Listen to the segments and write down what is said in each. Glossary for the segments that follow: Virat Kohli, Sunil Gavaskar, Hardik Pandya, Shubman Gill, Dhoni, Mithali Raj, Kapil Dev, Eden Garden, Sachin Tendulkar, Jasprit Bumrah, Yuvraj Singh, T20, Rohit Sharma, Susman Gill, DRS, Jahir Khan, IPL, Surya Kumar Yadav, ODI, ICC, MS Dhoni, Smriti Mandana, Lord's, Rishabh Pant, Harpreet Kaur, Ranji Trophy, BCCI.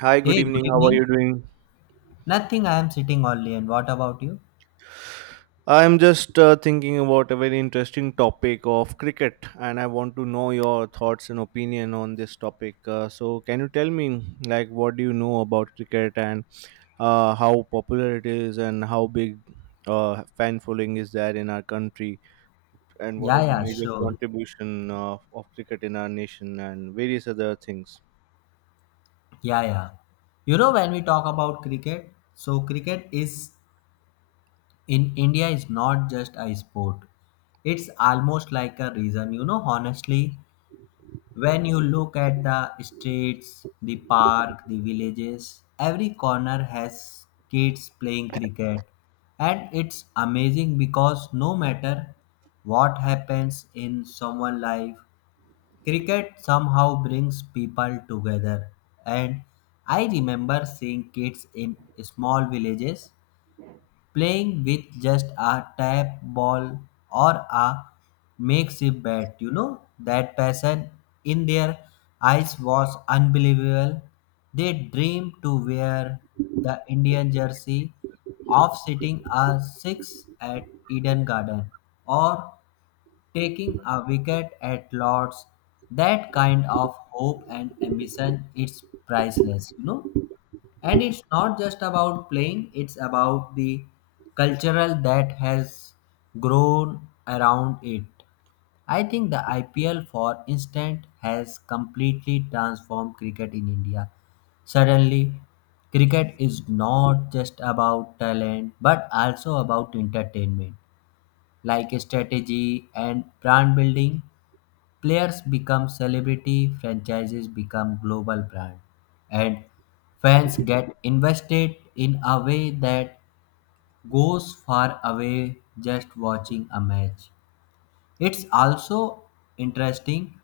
Hi, good Hey, good evening. How are evening. you doing? Nothing, I am sitting only. And what about you? I'm just thinking about a very interesting topic of cricket, and I want to know your thoughts and opinion on this topic. So, can you tell me, like, what do you know about cricket and how popular it is, and how big fan following is there in our country, and what Yeah, are the yeah, major sure. contribution of cricket in our nation, and various other things? Yeah, yeah. You know, when we talk about cricket, so cricket is in India is not just a sport. It's almost like a reason. You know, honestly, when you look at the streets, the park, the villages, every corner has kids playing cricket. And it's amazing because no matter what happens in someone's life, cricket somehow brings people together, and I remember seeing kids in small villages playing with just a tap ball or a makeshift bat. You know, that passion in their eyes was unbelievable. They dreamed to wear the Indian jersey of sitting a six at Eden Garden or taking a wicket at Lord's. That kind of hope and ambition is priceless, you know and it's not just about playing. It's about the cultural that has grown around it. I think the IPL, for instance, has completely transformed cricket in India. Suddenly cricket is not just about talent but also about entertainment, like strategy and brand building. Players become celebrity, franchises become global brand, and fans get invested in a way that goes far away just watching a match. It's also interesting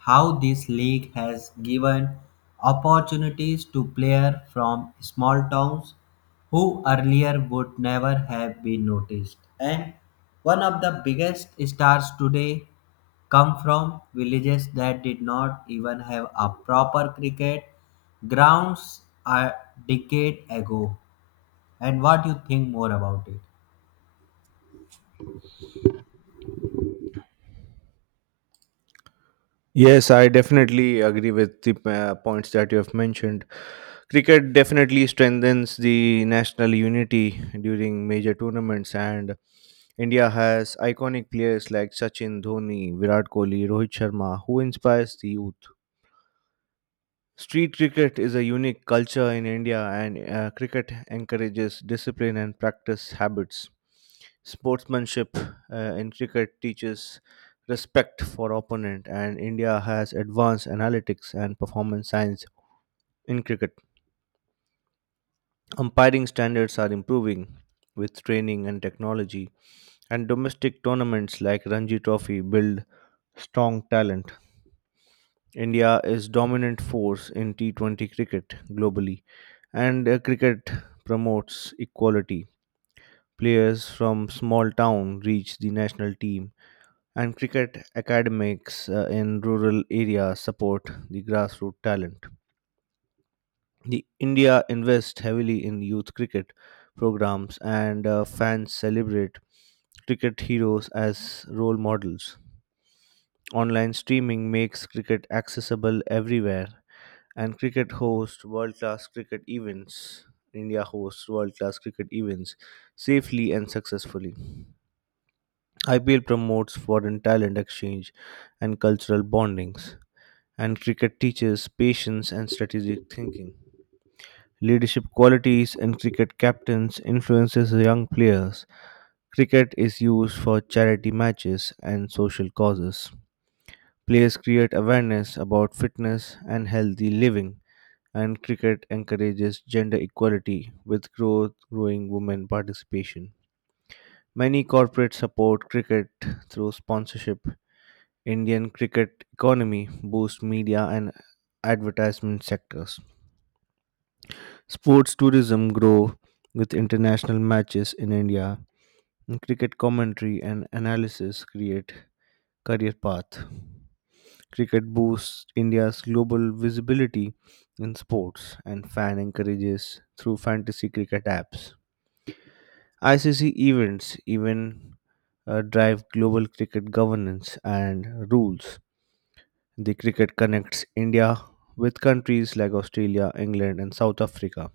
how this league has given opportunities to players from small towns who earlier would never have been noticed. And one of the biggest stars today come from villages that did not even have a proper cricket grounds a decade ago. And what you think more about it? Yes, I definitely agree with the points that you have mentioned. Cricket definitely strengthens the national unity during major tournaments, and India has iconic players like Sachin, Dhoni, Virat Kohli, Rohit Sharma, who inspires the youth. Street cricket is a unique culture in India, and cricket encourages discipline and practice habits. Sportsmanship uh, in cricket teaches respect for opponent, and India has advanced analytics and performance science in cricket. Umpiring standards are improving with training and technology, and domestic tournaments like Ranji Trophy build strong talent. India is dominant force in T20 cricket globally, and cricket promotes equality. Players from small town reach the national team, and cricket academics in rural areas support the grassroots talent. The India invests heavily in youth cricket programs, and fans celebrate cricket heroes as role models. Online streaming makes cricket accessible everywhere, and cricket hosts world class cricket events. India hosts world class cricket events safely and successfully. IPL promotes foreign talent exchange and cultural bondings, and cricket teaches patience and strategic thinking. Leadership qualities in cricket captains influences young players. Cricket is used for charity matches and social causes. Players create awareness about fitness and healthy living, and cricket encourages gender equality with growth growing women participation. Many corporates support cricket through sponsorship. Indian cricket economy boosts media and advertisement sectors. Sports tourism grow with international matches in India. And cricket commentary and analysis create career path. Cricket boosts India's global visibility in sports and fan encourages through fantasy cricket apps. ICC events even drive global cricket governance and rules. The cricket connects India with countries like Australia, England, and South Africa.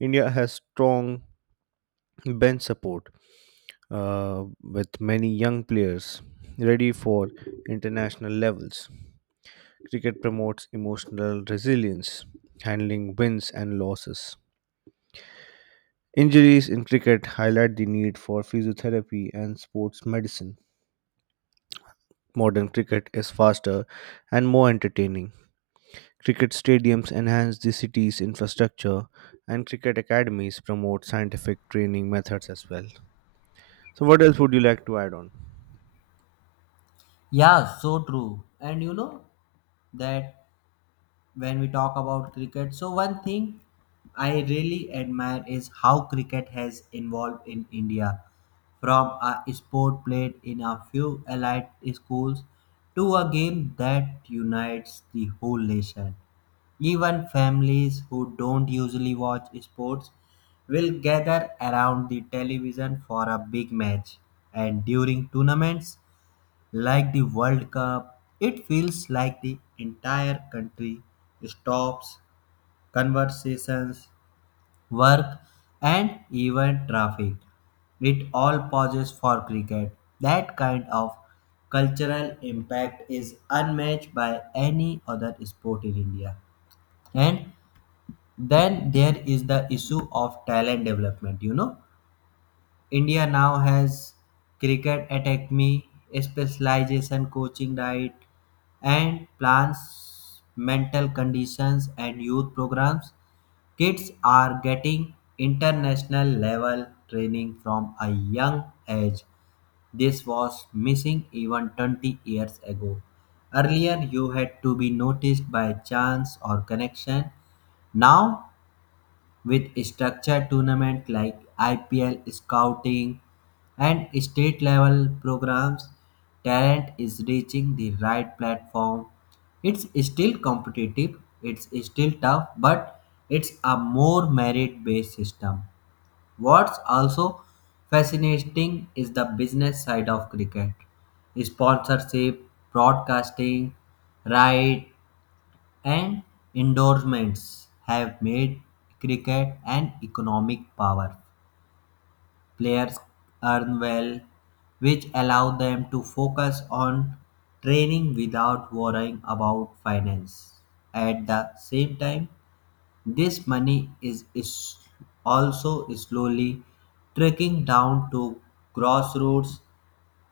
India has strong bench support with many young players ready for international levels. Cricket promotes emotional resilience, handling wins and losses. Injuries in cricket highlight the need for physiotherapy and sports medicine. Modern cricket is faster and more entertaining. Cricket stadiums enhance the city's infrastructure, and cricket academies promote scientific training methods as well. So, what else would you like to add on? Yeah, so true. And you know that when we talk about cricket, so one thing I really admire is how cricket has evolved in India from a sport played in a few elite schools to a game that unites the whole nation. Even families who don't usually watch sports will gather around the television for a big match. And during tournaments, like the World Cup, it feels like the entire country stops, conversations, work, and even traffic. It all pauses for cricket. That kind of cultural impact is unmatched by any other sport in India. And then there is the issue of talent development. You know India now has cricket academy, specialization coaching diet, and plans mental conditions and youth programs. Kids are getting international level training from a young age. This was missing even 20 years ago. Earlier, you had to be noticed by chance or connection. Now, with structured tournament like IPL scouting and state level programs, talent is reaching the right platform. It's still competitive, it's still tough, but it's a more merit based system. What's also fascinating is the business side of cricket, sponsorship, broadcasting right, and endorsements have made cricket an economic power. Players earn well, which allow them to focus on training without worrying about finance. At the same time, this money is also slowly trickling down to grassroots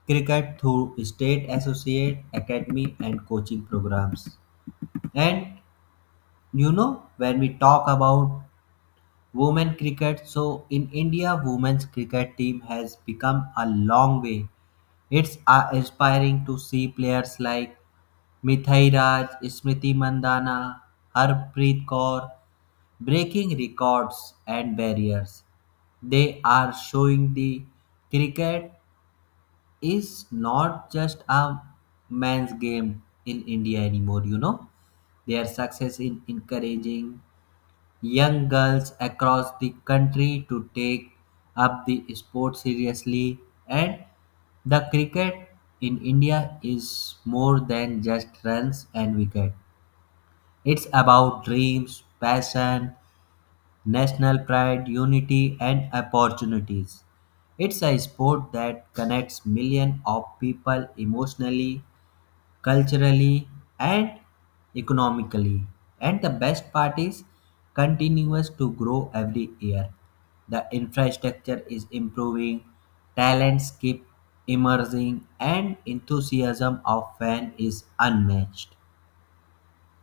cricket through state associate academy and coaching programs. And you know when we talk about women cricket, so in India women's cricket team has become a long way. It's inspiring to see players like Mithai Raj, Smriti Mandana, Harpreet Kaur breaking records and barriers. They are showing the cricket is not just a man's game in India anymore. You know their success in encouraging young girls across the country to take up the sport seriously. And the cricket in India is more than just runs and wicket. It's about dreams, passion, national pride, unity and opportunities. It's a sport that connects millions of people emotionally, culturally, and economically. And the best part is continues to grow every year. The infrastructure is improving, talents keep emerging, and enthusiasm of fan is unmatched.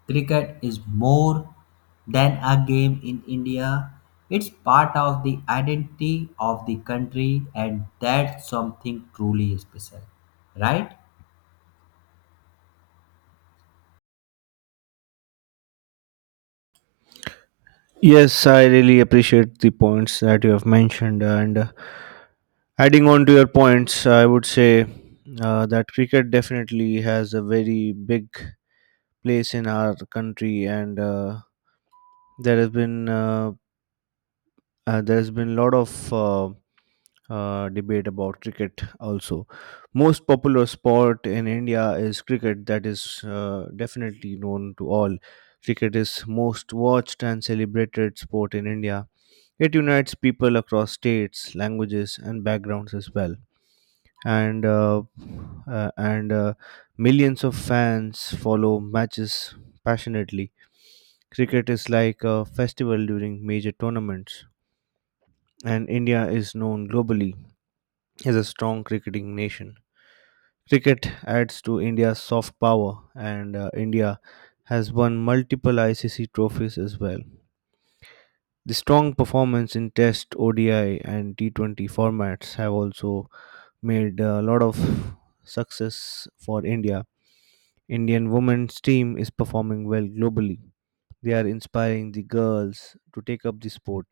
Cricket is more than a game in India. It's part of the identity of the country, and that's something truly special, right? Yes, I really appreciate the points that you have mentioned. And adding on to your points, I would say that cricket definitely has a very big place in our country, and there has been uh, there has been a lot of debate about cricket. Also, most popular sport in India is cricket. That is definitely known to all. Cricket is most watched and celebrated sport in India. It unites people across states, languages, and backgrounds as well. And uh, and Millions of fans follow matches passionately. Cricket is like a festival during major tournaments, and India is known globally as a strong cricketing nation. Cricket adds to India's soft power, and India has won multiple ICC trophies as well. The strong performance in Test, ODI, and T20 formats have also made a lot of success for India. Indian women's team is performing well globally. They are inspiring the girls to take up the sport.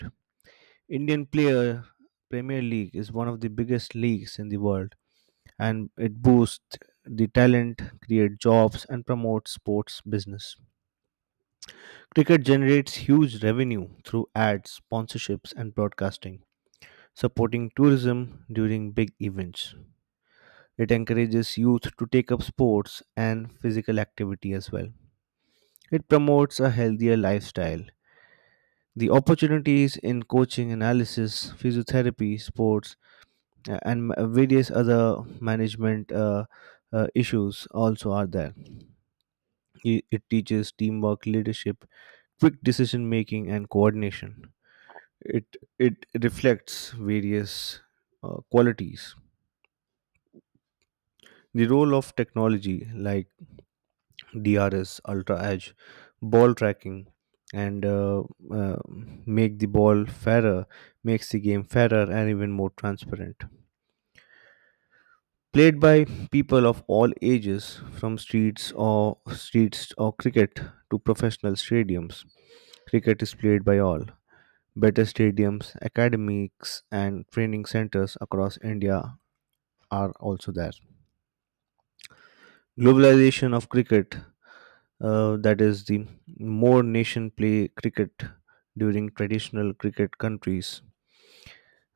Indian player Premier League is one of the biggest leagues in the world, and it boosts the talent, create jobs and promotes sports business. Cricket generates huge revenue through ads, sponsorships and broadcasting, supporting tourism during big events. It encourages youth to take up sports and physical activity as well. It promotes a healthier lifestyle. The opportunities in coaching, analysis, physiotherapy, sports, and various other management issues also are there. It teaches teamwork, leadership, quick decision making, and coordination. It it reflects various qualities. The role of technology, like DRS, ultra edge, ball tracking, and uh, make the ball fairer, makes the game fairer and even more transparent. Played by people of all ages, from streets or cricket to professional stadiums. Cricket is played by all. Better stadiums, academics, and training centers across India are also there. Globalization of cricket, that is the more nation play cricket during traditional cricket countries,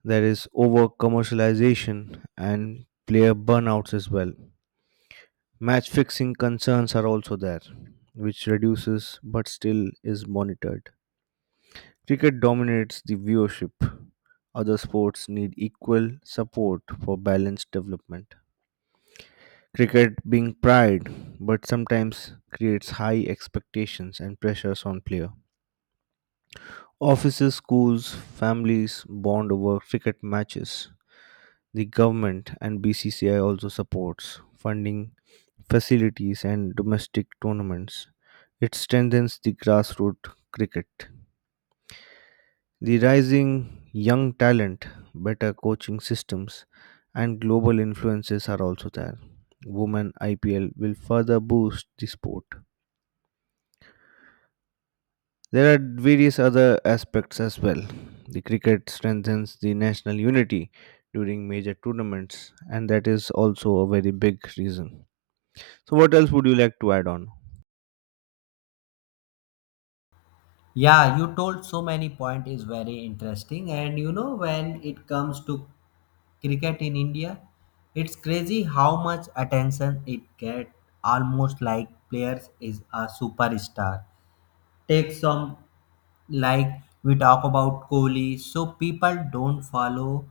there is over commercialization and player burnouts as well. Match fixing concerns are also there, which reduces but still is monitored. Cricket dominates the viewership. Other sports need equal support for balanced development. Cricket being pride, but sometimes creates high expectations and pressures on player. Offices, schools, families bond over cricket matches. The government and BCCI also supports funding facilities and domestic tournaments. It strengthens the grassroots cricket. The rising young talent, better coaching systems, and global influences are also there. Women IPL will further boost the sport. There are various other aspects as well. The cricket strengthens the national unity during major tournaments, and that is also a very big reason. So, what else would you like to add on? Yeah, you told so many point is very interesting. And you know when it comes to cricket in India, it's crazy how much attention it get, almost like players is a superstar. Take some, like we talk about Kohli, so people don't follow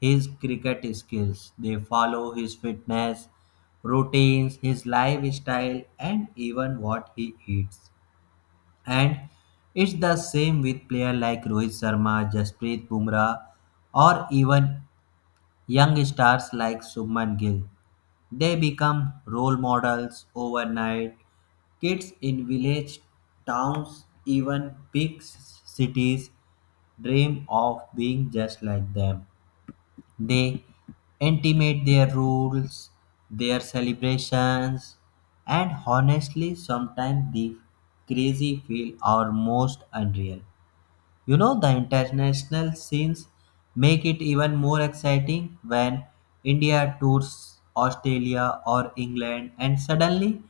his cricket skills, they follow his fitness routines, his lifestyle and even what he eats. And it's the same with players like Rohit Sharma, Jasprit Bumrah, or even young stars like Subman Gill. They become role models overnight. Kids in village towns, even big cities, dream of being just like them. They intimate their rules, their celebrations, and honestly, sometimes the crazy feel are most unreal. You know, the international scenes make it even more exciting when India tours Australia or England, and suddenly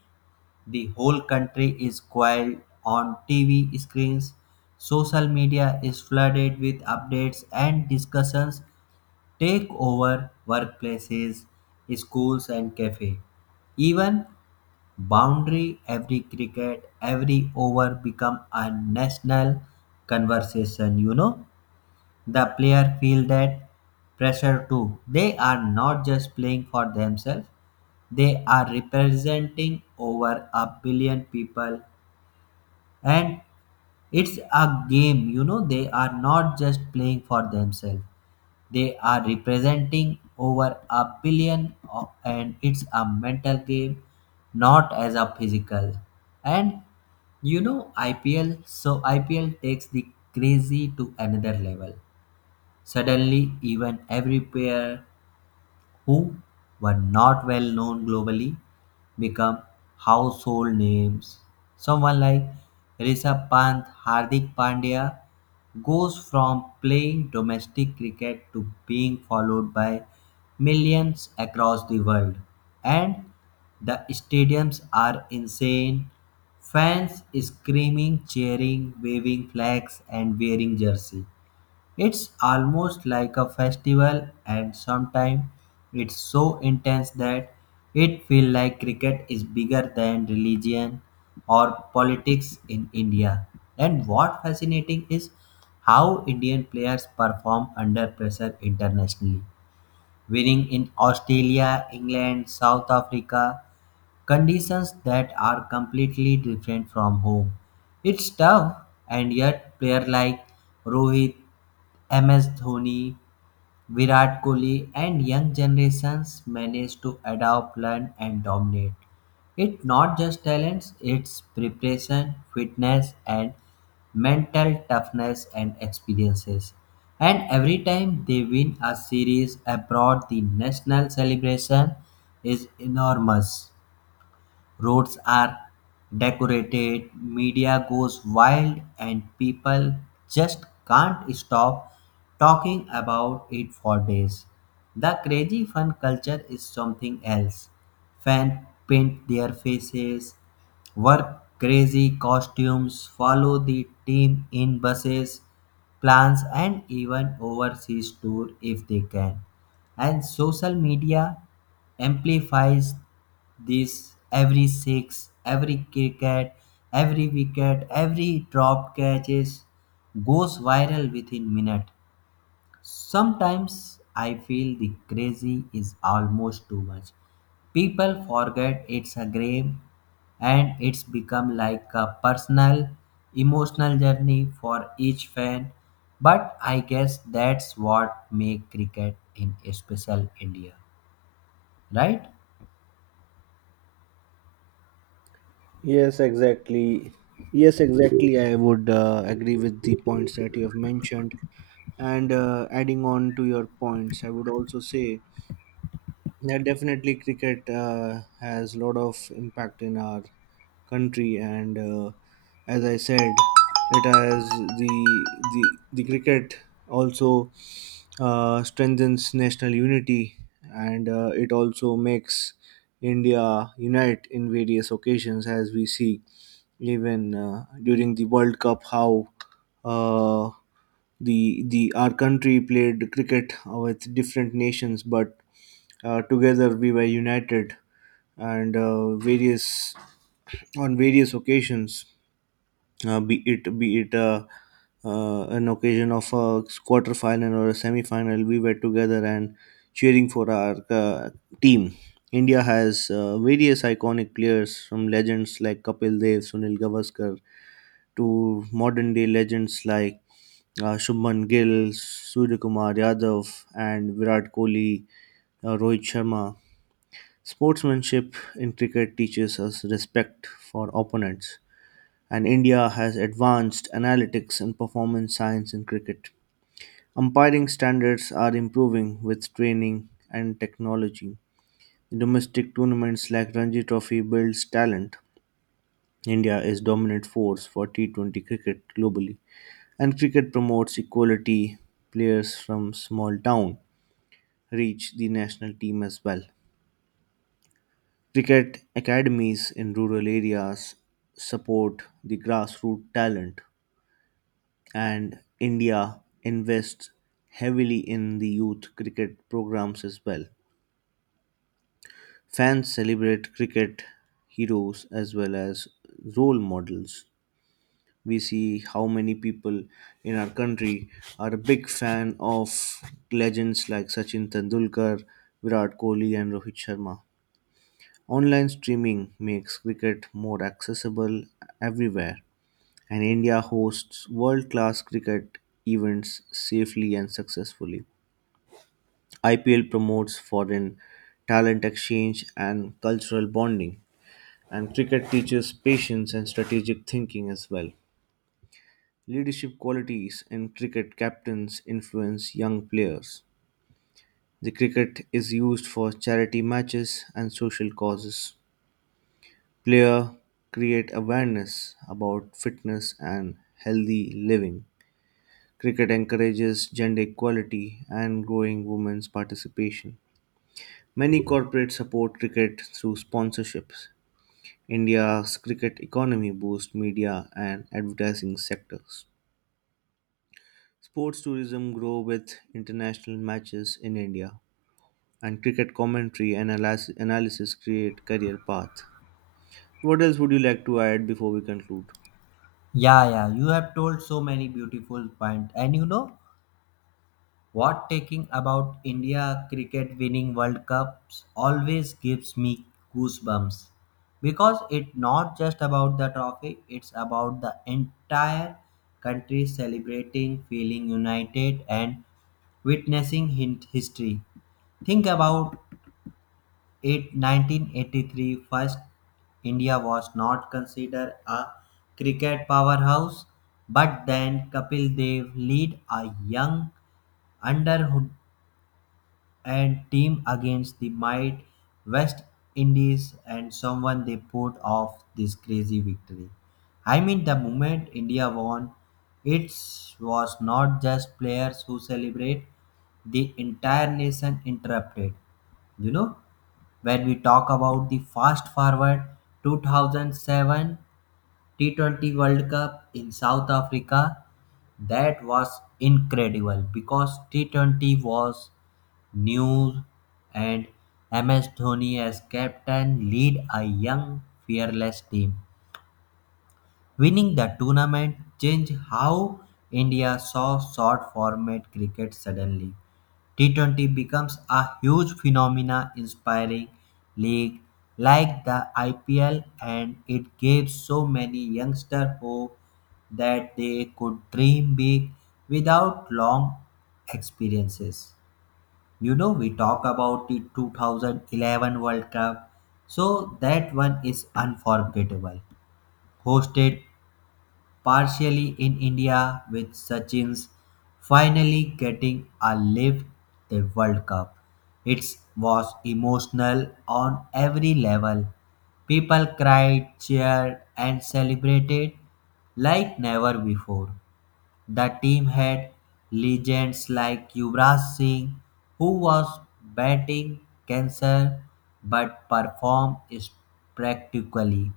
the whole country is quiet on TV screens. Social media is flooded with updates and discussions take over workplaces, schools, and cafe. Even boundary, every cricket, every over become a national conversation. You know, the player feel that pressure too. They are not just playing for themselves; they are representing over a billion people, and it's a game. You know they are not just playing for themselves, they are representing over a billion o- and it's a mental game not as a physical. And you know IPL, so IPL takes the crazy to another level. Suddenly even every player who were not well known globally become household names. Someone like Rishabh Pant, Hardik Pandya goes from playing domestic cricket to being followed by millions across the world. And the stadiums are insane. Fans screaming, cheering, waving flags, and wearing jersey. It's almost like a festival, and sometimes it's so intense that it feels like cricket is bigger than religion or politics in India. And what fascinating is how Indian players perform under pressure internationally, winning in Australia, England, South Africa, conditions that are completely different from home. It's tough, and yet players like Rohit, MS Dhoni, Virat Kohli and young generations manage to adapt, learn, and dominate. It's not just talents, it's preparation, fitness, and mental toughness and experiences. And every time they win a series abroad, the national celebration is enormous. Roads are decorated, media goes wild, and people just can't stop talking about it for days. The crazy fun culture is something else. Fans paint their faces, wear crazy costumes, follow the team in buses, plans, and even overseas tour if they can. And social media amplifies this. Every six, every cricket, every wicket, every drop catches goes viral within minute. Sometimes I feel the crazy is almost too much. People forget it's a game and it's become like a personal emotional journey for each fan, but I guess that's what makes cricket in special India, right? Yes, exactly. Yes, exactly. I would agree with the points that you have mentioned. And adding on to your points, I would also say, yeah, definitely, cricket has a lot of impact in our country, and as I said, it has the cricket also strengthens national unity, and it also makes India unite in various occasions, as we see even during the World Cup, how uh, the our country played cricket with different nations, but together we were united and various on various occasions, be it an occasion of a quarter final or a semi final, we were together and cheering for our team. India has various iconic players from legends like Kapil Dev, Sunil Gavaskar, to modern day legends like Shubman Gill, Surya Kumar Yadav, and Virat Kohli, Rohit Sharma. Sportsmanship in cricket teaches us respect for opponents, and India has advanced analytics and performance science in cricket. Umpiring standards are improving with training and technology. Domestic tournaments like Ranji Trophy builds talent. India is dominant force for T20 cricket globally, and cricket promotes equality. Players from small town reach the national team as well. Cricket academies in rural areas support the grassroots talent, and India invests heavily in the youth cricket programs as well. Fans celebrate cricket heroes as well as role models. We see how many people in our country are a big fan of legends like Sachin Tendulkar, Virat Kohli, and Rohit Sharma. Online streaming makes cricket more accessible everywhere, and India hosts world class cricket events safely and successfully. IPL promotes foreign talent exchange and cultural bonding, and cricket teaches patience and strategic thinking as well. Leadership qualities in cricket captains influence young players. The cricket is used for charity matches and social causes. Player create awareness about fitness and healthy living. Cricket encourages gender equality and growing women's participation. Many corporates support cricket through sponsorships. India's cricket economy boosts media and advertising sectors. Sports tourism grow with international matches in India, and cricket commentary and analysis create career path. What else would you like to add before we conclude? Yeah, yeah, you have told so many beautiful points. And you know what, taking about India cricket winning World Cups always gives me goosebumps because it's not just about the trophy, it's about the entire country celebrating, feeling united and witnessing hint history. Think about in 1983, first India was not considered a cricket powerhouse, but then Kapil Dev led a young and team against the might West Indies and someone they put off this crazy victory. I mean the moment India won, it was not just players who celebrate, the entire nation interrupted. You know, when we talk about the fast forward 2007 T20 World Cup in South Africa. That was incredible because T20 was new and MS Dhoni as captain lead a young fearless team. Winning the tournament changed how India saw short format cricket suddenly. T20 becomes a huge phenomena inspiring league like the IPL and it gave so many youngsters hope that they could dream big without long experiences. You know, we talk about the 2011 World Cup, so that one is unforgettable. Hosted partially in India with Sachin's finally getting a live the World Cup. It was emotional on every level. People cried, cheered and celebrated like never before. The team had legends like Yuvraj Singh, who was batting cancer but performed spectacularly.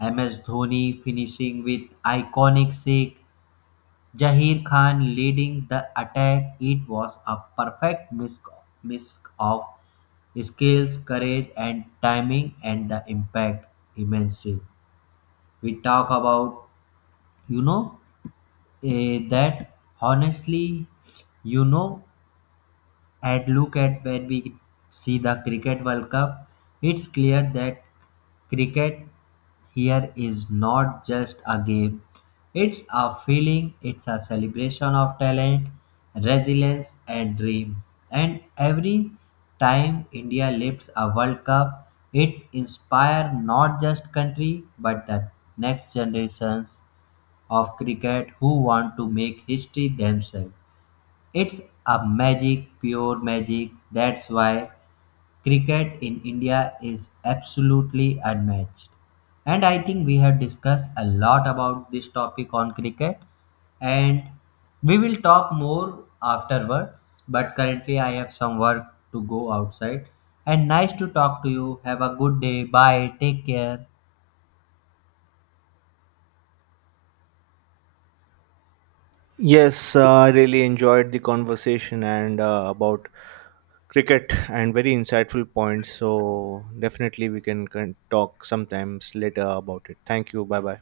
MS Dhoni finishing with iconic six, Jahir Khan leading the attack. It was a perfect mix of skills, courage, and timing, and the impact immense. We talk about, you know that honestly, you know at look at when we see the cricket world cup, it's clear that cricket here is not just a game. It's a feeling, it's a celebration of talent, resilience and dream. And every time India lifts a world cup, it inspires not just country but the next generations of cricket who want to make history themselves. It's a magic, pure magic. That's why cricket in India is absolutely unmatched. And I think we have discussed a lot about this topic on cricket, and we will talk more afterwards. But currently, I have some work to go outside. And nice to talk to you. Have a good day. Bye. Take care. Yes, I really enjoyed the conversation and about cricket and very insightful points. So definitely we can talk sometimes later about it. Thank you. Bye bye.